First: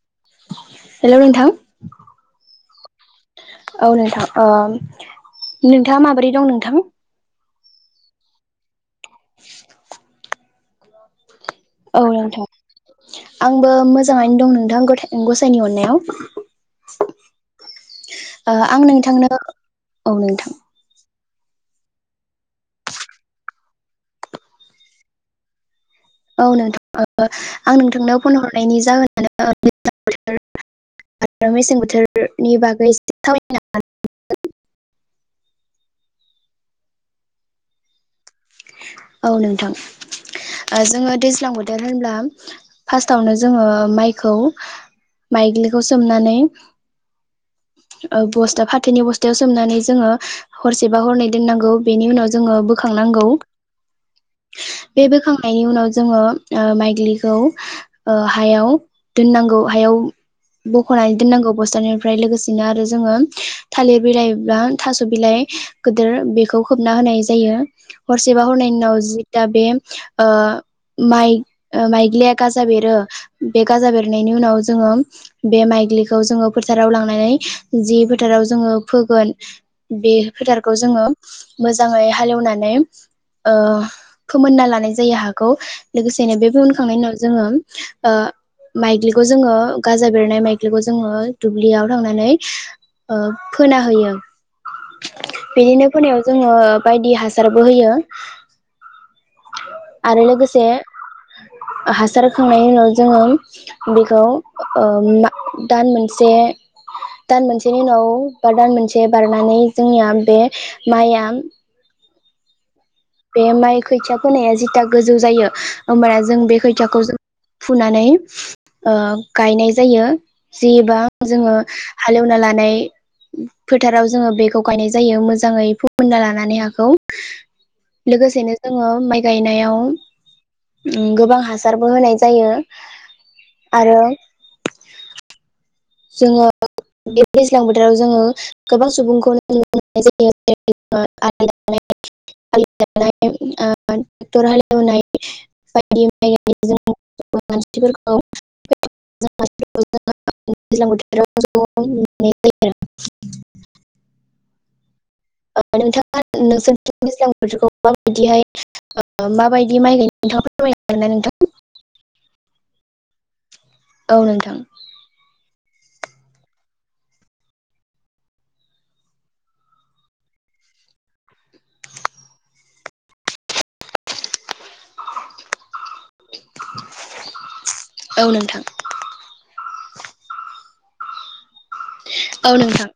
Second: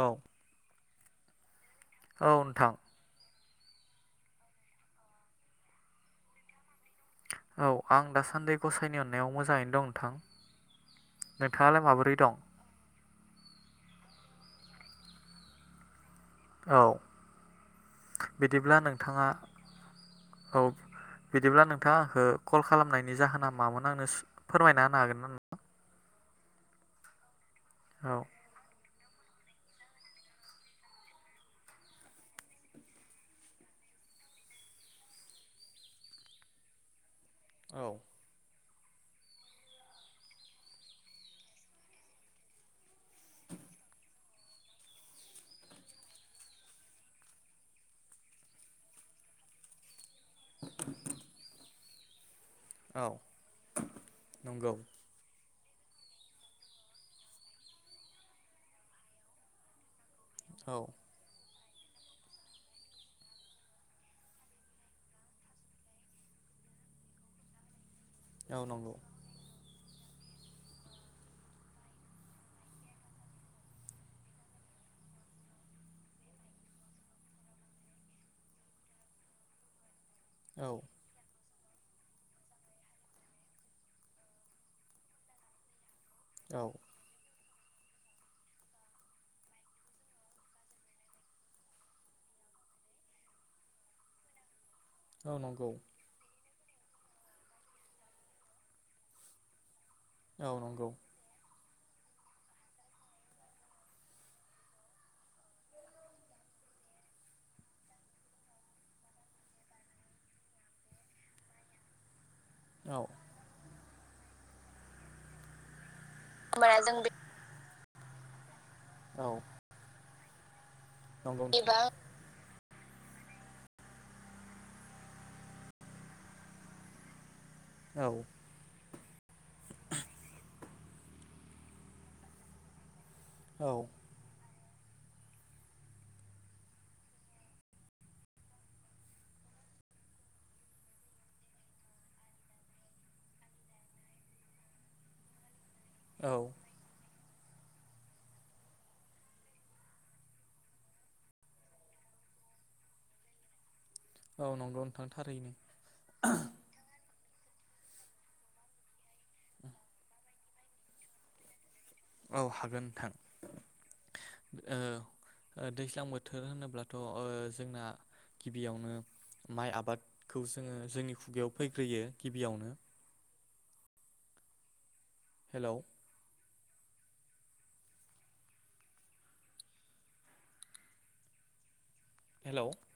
औ हेलौ नोंथां औ नोंथां। औ नोंथां नोंथाङा माबोरै दं नोंथां? औ आं दासान्दि फिथाइनि अननायाव मोजाङैनो दं नोंथां। औ नोंथ' आंबो मोजाङनो दं नों नोंथां गसाइनि अननायाव। औ ओ बिदिब्ला आं नोंथाङा नोंथांनो औ नोंथां औ बिदिब्ला नोंथाङा आंखौ कल खालामनायनि जाहोना मामोन आंनो फोरमायना होनो हागोन नामा? औ नोंथां ओ [inaudible] आं नोंथांनोाव फन हरनायनि जाहोना [inaudible] आरो मेसें बोथोरनि बागै एसे [unintelligible] औ औ नोंथां जोङो दैज्लां बोथोर होनब्ला फार्स्टावनो जोङो माइखौ माइग्लिखौ सोमनानै बस्था फाथोनि बस्थायाव सोमनानै जोङो हरसेबा हरनै दोननांगौ बेनि उनाव जोङो बोखांनांगौ बे बोखां बेनि उनाव जोङो माइग्लिखौ ओ हायाव दोननांगौ हायाव बखनानै दोननांगौ बस्थानिफ्राय लोगोस बिदिनो आरो जोङो थालिर बिलाइ बा थास बिलाइ गोदोर बेखौ खोबना होनाय जायो हरसेबा हरनैनि उनाव जिथा बेम ओह मायग माइग्लिया गाजा बेरो बे गाजा बेरनायनि उनाव जोङो बे माइग्लिखौ जोङो फोथाराव लांनानै जि फोथाराव जोङो फोगोन बे फोथारखौ जोङो मोजाङै हालेवनानै ओह फोमोनना लानाय जायो हाखौ लोगोसेनो बे फोनखांनायनि उनाव जोङो ओह माइग्लिखौ जोङो गाजा बेरनाय माइग्लिखौ जोङो दुब्लियाव थांनानै ओह फोना होयो बिदिनो फोनायाव जों उम ओ बायदि हासारबो होयो आरो लोगोसे हासार होखांनायनि उनाव जोङो बेखौ ओह मा दान मोनसे दान मोनसेनि उनाव बा दान मोनसे बारनानै जोंनिया बे माइया औ बे माइ खोथिया फोनाया जिथा गोजौ जायो होमबाना जों बे होमबाना खोथियाखौ बे जों फुनानै ओह गायनाय जायो जेबां जोङो एबा हालेवना लानाय फोथाराव जोङो बेखौ गायनाय जायो मोजाङै फोमोनना लानानै हाखौ लोगोसेनो जोङो माइ गायनायाव गोबां हासारबो होनाय जायो आरो जोङो बे दैज्लां बोथोराव जोङो गोबां सुबुंखौ नुनो मोननाय जायो आलि दाननाय टेक्टर हालेवनाय [unintelligible] मानसिफोरखौ [unintelligible] [unintelligible] औ नंगौ नोथां थारैनो जायो नोंथाङा नोंसोरनिथिं दैज्लां माबायदिहाय माबायदि माइ गायनो नोंथाङ फोरमायनो हागोन ना नोंथां [inaudible] औ हागोन नोंथां नोंथां? औ। ओह दैज्लां बोथोर होनोब्लाथ ओह जोंना गिबियावनो माइ आबादखौ जोंङो जोंनि खुगायाव फैग्रोयो गिबियावनो। हेलौ। [unintelligible] औ नोंथां। [inaudible] औ नोंथां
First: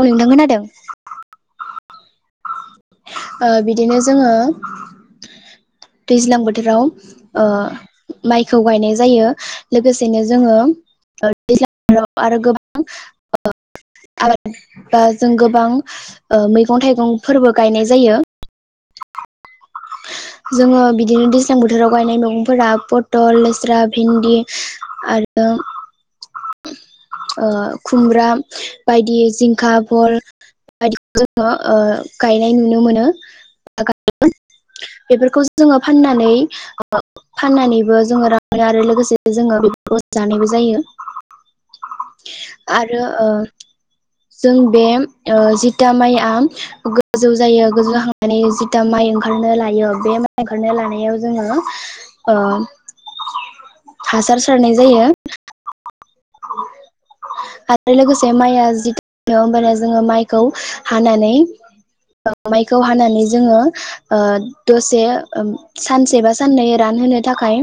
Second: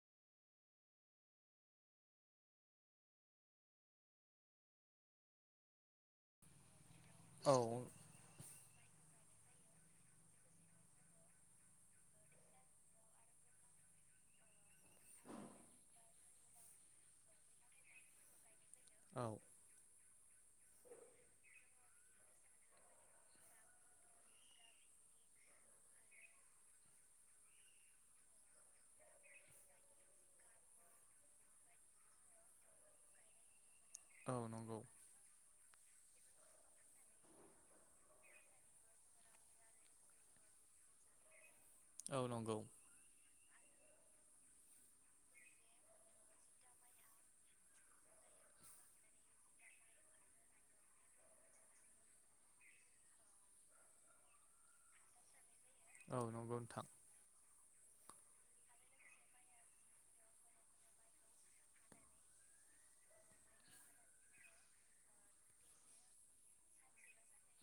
औ नोंथां खोनादों बिदिनो जोंङो दैज्लां बोथोराव अ माइ खौ गायनाय जायो लोगोसेनो जोंङो आरो गोबां आबाद बा जों गोबां मैगं थाइगं फोरबो गायनाय जायो औ जोंङो बिदिनो दैज्लां बोथोराव गायनाय मैगंफोरा पथल लेस्रा भिन्दि आरो खुमब्रा बायदि जिंखा भल बायदि जोंङो गायनाय नुनो मोनो बेफोरखौ जोंङो फाननानै फाननानैबो जोंङो रां आरो लोगोसे जोंङो बेफोरखौ जानायबो जायो आरो ओ जों बे जिथा माइआ गोजौ जायो गोजौजाखांनानै जिथा माइ ओं ओंखारनो लायो बे माइ ओंखारनो लानायाव जोंङो हासार सारनाय जायो औ नंगौ नोंथां आरो लोगोसे माइआ जि [unintelligible] जोंङो माइखौ हानानै माइखौ हानानै जोंङो दसे सानसे बा साननै रानहोनो थाखाय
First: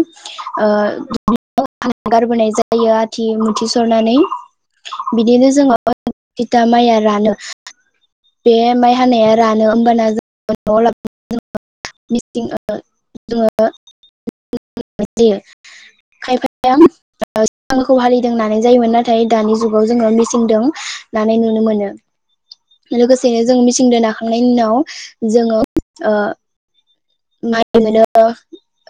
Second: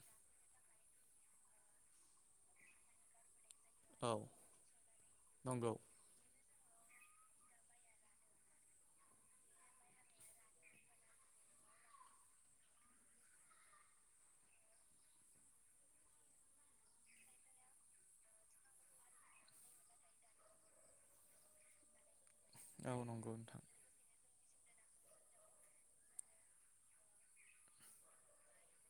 गारबोनाय जायो आथि थिसरनानै बिदिनो जोंङो जिथा माइ आरो रानो बे माइ हानाया रानो होमबाना जों नआव [unintelligible] जायो खायफाया [unintelligible] हारिदों होननाय जायोमोन नाथाय दानि जुगाव जोंङो मिसिंदों नानाय नुनो मोनो लोगोसे जों मिचिनदो नाखांनायनि उनाव जोंङो माइ मोनो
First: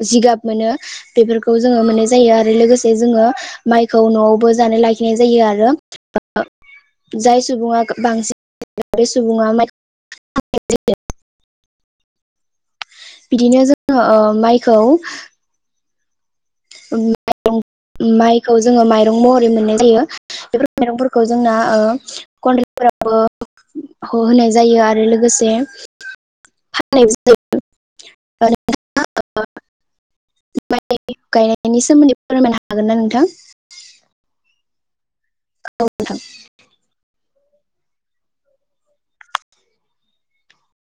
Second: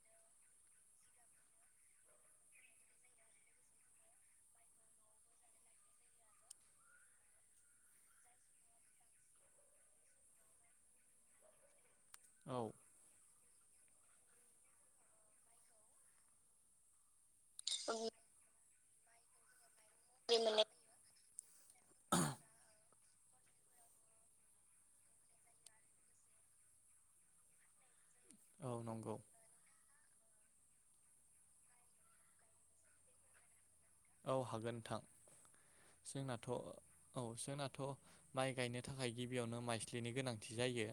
जिगाब मोनो बेफोरखौ जोङो मोननाय जायो आरो लोगोसे जोंङो माइखौ न'आवबो जानो लाखिनाय जायो आरो जाय सुबुङा बांसिन बे सुबुङा माइ जायो औ बिदिनो जोंङो माइखौ उम [unintelligible] माइखौ जोंङो माइ महरै मोननाय जायो मोननाय बेफोर माइरंफोरखौ जोंना ओ [unintelligible] फोरावबो होनाय जायो आरो लोगोसे फाननाय जायो औ नंगौ [unintelligible] गायनायनि सोमोन्दै फोरमायनो हागोन ना नोंथां औ हागोन नोंथां नोंथां जोंनाथ' औ जोंना माइ गायनो थाखाय गिबियावनो माइस्लिनि गोनांथि जायो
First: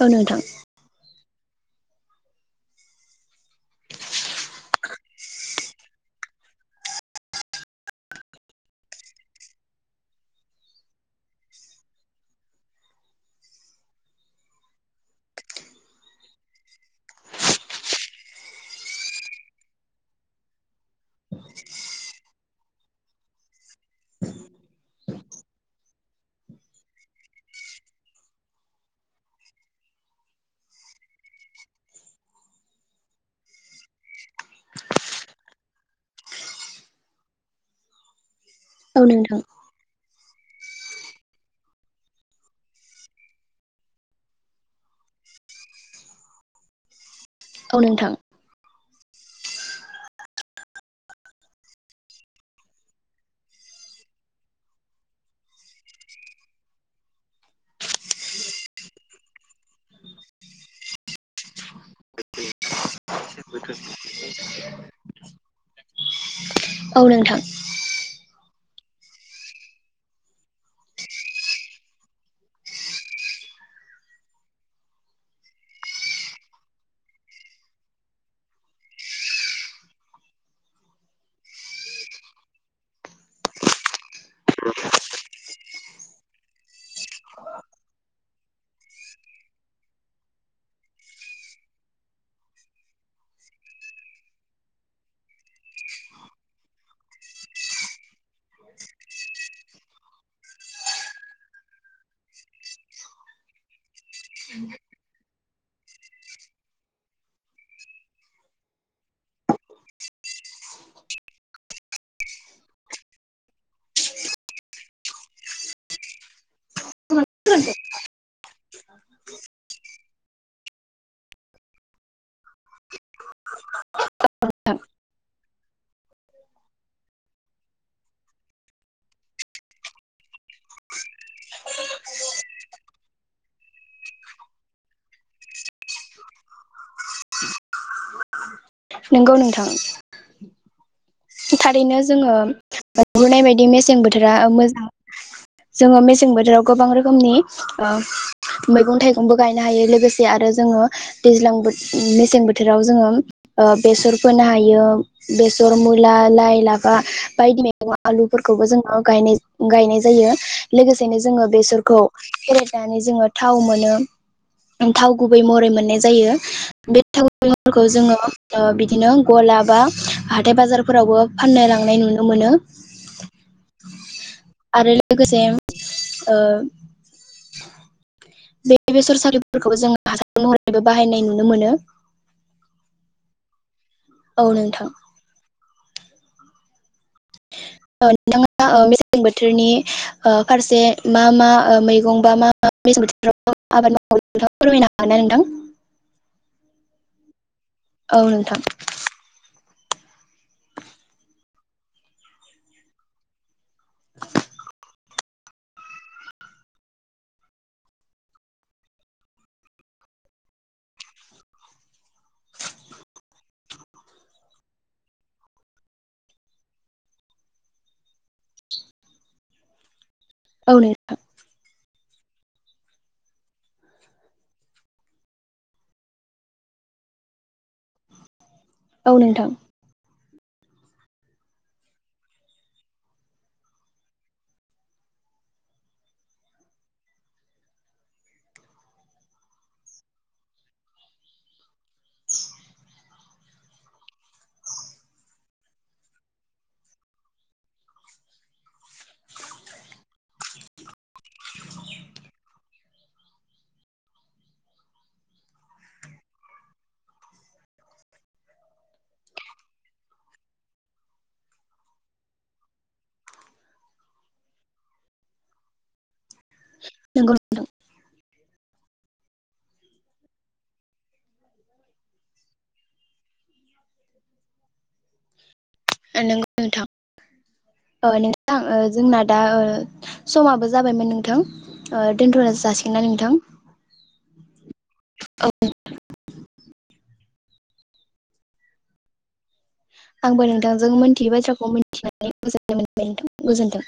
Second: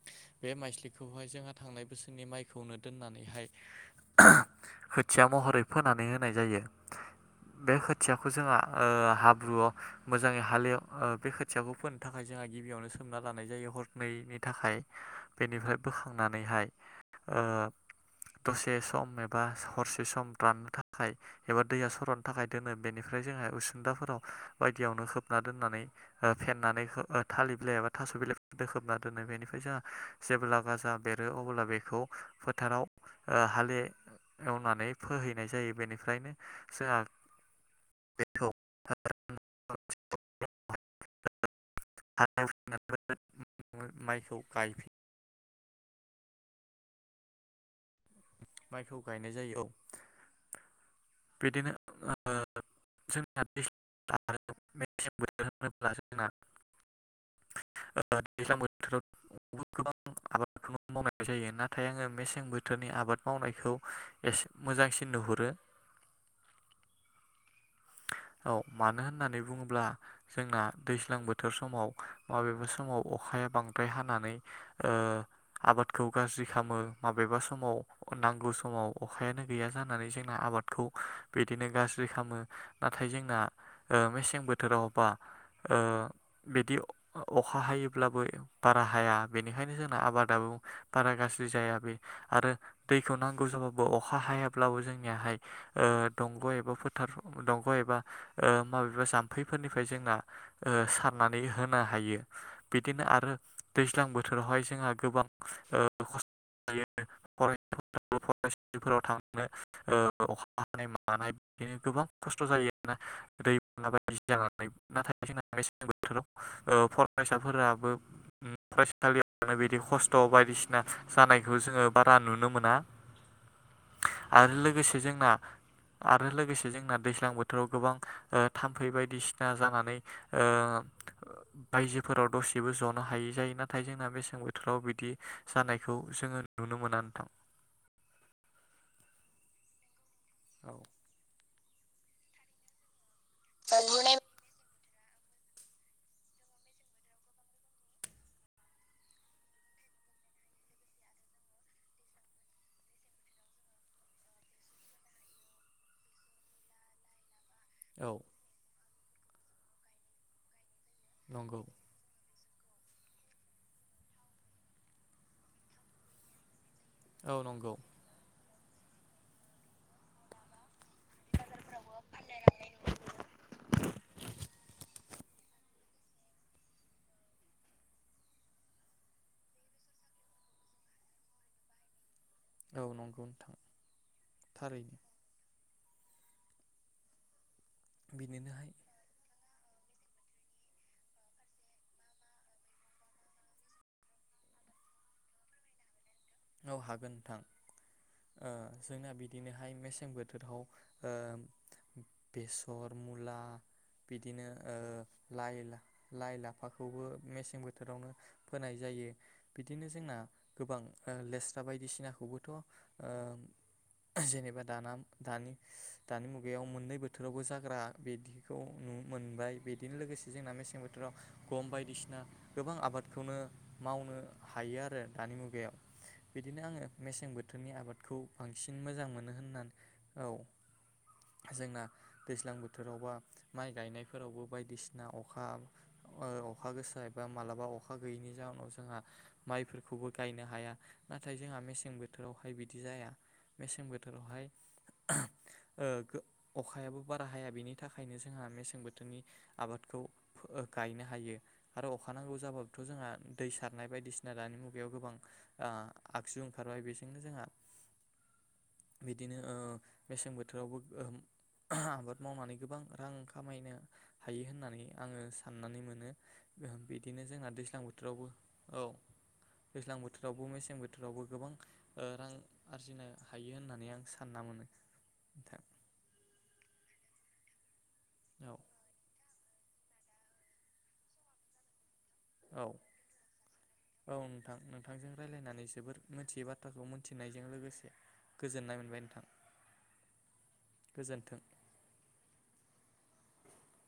औ नोंथां बे माइस्लिखौ बेवहाय जोंहा थांनाय बोसोरनि माइखौनो दोननानैहाय खोथिया महरै फोनानै होनाय जायो। बे खोथियाखौ जोंहा हाब्रुआव मोजाङै हालेव बे खोथियाखौ फोनो थाखाय जोंहा गिबियावनो सोमना लानाय जायो हरनैनि थाखाय। बेनिफ्राय बोखांनानैहाय दसे सम एबा हरसे सम राननो थाखाय एबा दैया सरननो थाखाय दोनो। बेनिफ्राय जोंहा उसुनदाफोराव बायदियावनो खोबना दोननानै फेननानै थालिर बिलाइ एबा थास' बिलाइफोरदो खोबना दोनो। बेनिफ्राय जोंहा जेब्ला गाजा बेरो अब्ला बेखौ फोथाराव हालेवनानै फोहैनाय जायो बेनिफ्रायनो जाहा बे औ नोंथां। [inaudible] [unintelligible] माइखौ गायफि औ नोंथां। माइखौ गायनाय जायो। औ बिदिनो ओ जोंना दैज्लां आरो मेसें बोथोर होनोब्ला जोंना ओ दैज्लां बोथोराव बुहुद गोबां आबादखौनो मावनाय जायो नाथाय आङो मेसें बोथोरनि आबाद मावनायखौ एसे मोजांसिन नुहुरो। औ नोंथां। औ। मानो होन्नानै बुङोब्ला जोंना दैज्लां बोथोर समाव माबेबा समाव अखाया बांद्राय हानानै ओ आबादखौ गाज्रि खालामो, माबेबा समाव नांगौ समाव अखायानो गैया जानानै जोंना आबादखौ बिदिनो गाज्रि खालामो। नाथाय जोंना ओ मेसें बोथोरावबा ओ बिदि अखा हायोब्लाबो बारा हाया, बेनिखायनो जोंना आबादाबो बारा गाज्रि जाया बे आरो दैखौ नांगौ जाबाबो अखा हायाब्लाबो जोंनियाहाय ओ दंग' एबा फोथार दंग' एबा ओ माबेबा जाम्फैफोरनिफ्राय जोंना ओ सारनानै होनो हायो। बिदिनो आरो दैज्लां बोथोरावहाय जोंहा गोबां ओ खस्थ' जायो फरायसाफ्राबो फसालिफोराव थांनो ओ अखा हानाय मानाय बिदिनो गोबां खस्थ' जायोना दै बायदिसिना जानानै नाथाय जोंना मेसें बोथोराव ओ फरायसाफोराबो ओम फरायसालियाव बिदि खस्थ' बायदिसिना जानायखौ जोङो बारा नुनो मोना आरो लोगोसे जोंना आरो लोगोसे जोंना दैज्लां बोथोराव गोबां ओ थाम्फै बायदिसिना जानानै ओ बायजोफोराव दसेबो जनो हायै जायो नाथाय जोंना बेसें बोथोराव बिदि जानायखौ जोङो नुनो मोना नोंथां। नोंगौ नोंथां। औ। थारैनो जोङो नुहुरनाय बायदि मेसें नुहुरनाय बोथोरा मोजां। जोङो मेसें बोथोराव गोबां रोखोमनि ओ मैगं थाइगंबो गायनो हायो लोगोसे आरो जोङो दैज्लां बोथ ओम मेसें बोथोराव जोङो ओ बेसर फोनो हायो बेसर मो लाइ -लाफा बायदि मैगं आलुफोरखौबो जोङो गायनाय जायो। लोगोसेनो जोङो बेसरखौ फेरेदनानै जोङो थाव मोनो थाव गुबै महरै मोननाय जायो। बे थावफोरखौ जोङो बिदिनो गला बा हाथाय बाजार फोरावबो फान्नो लांनाय नुनो मोनो आरो लोगोसे ओ बे बेसरसाग्लिफोरखौबो जों हासार महरैबो बाहायनाय नुनो मोनो। औ नंगौ नोंथां। औ नोंथां। ओ नोंथाङा ओ मेसें बोथ बोथोरनि ओ फारसे मा मा ओ मैगं बा मा मा मेसें बोथोराव आबाद मावो बे फोरमायनो हागोन ना नोंथां? औ हागोन नोंथां। औ ओ नोंथां जोंना बिदिनो हाय मेसें बोथोराव ओ बेसर मुला बिदिनो ओ लाइ -लाफाखौबो मेसें बोथोरावनो फोनाय जायो बिदिनो जोंना गोबां ओ लेस्रा बायदिसिनाखौबोथ' ओ जेनेबा दाना दानि दानि मुगायाव मोननै बोथोरावबो जाग्रा बिदिखौ नु मोनबाय बिदिनो लोगोसे जोंना औ मेसें बोथोराव नोंथां गम बायदिसिना गोबां आबादखौनो मावनो हायो आरो दानि मुगायाव। बिदिनो आङो मेसें बोथोरनि आबादखौ बांसिन मोजां औ मोनो नोंथां होननानै औ जोंना दैज्लां बोथोरावबा माइ गायनायफोरावबो बायदिसिना अखा अखा गोसा एबा मालाबा अखा गैयैनि जााहोनाव जोंहा माइफोरखौबो गायनो हाया। नाथाय जोंहा मेसें बोथोरावहाय बिदि जाया मेसें बोथोरावहाय अखायाबो बारा हाया, बेनि थाखायनो जोंहा मेसें बोथोरनि आबादखौ गायनो हायो आरो अखा नांगौ जाबाबोथ' जोंहा दै सारनाय बायदिसिना दानि मुगायाव गोबां आगजु ओंखारबाय बेजोंनो जोंहा बिदिनो मेसें बोथोरावबो आबाद मावनानै गोबां रां खामायनो हायो होननानै आङो साननानै मोनो। बिदिनो नंगौ जोंना नोंथां दैज्लां बोथोरावबो औ। [inaudible] बोथोरावबो मेसें बोथोरावबो गोबां रां आरजिनो हायो होननानै आं सानना मोनो नोंथां। आरो नोंगौ नोंथां। नोंथां जोंना दा समाबो जाबायमोन नोंथां। ओ दोनथ' औ जासिगोनना नोंथां? औ नोंथां नोंथांजों औ रायजलायनानै जोबोर मिथियै बाथ्राखौ मिथिनाय बेजों लोगोसे गोजोननाय मोनबाय नोंथां। आंबो नोंथांजों मिथियै बाथ्राखौ मिथिनानै [inaudible] गोजोनथों।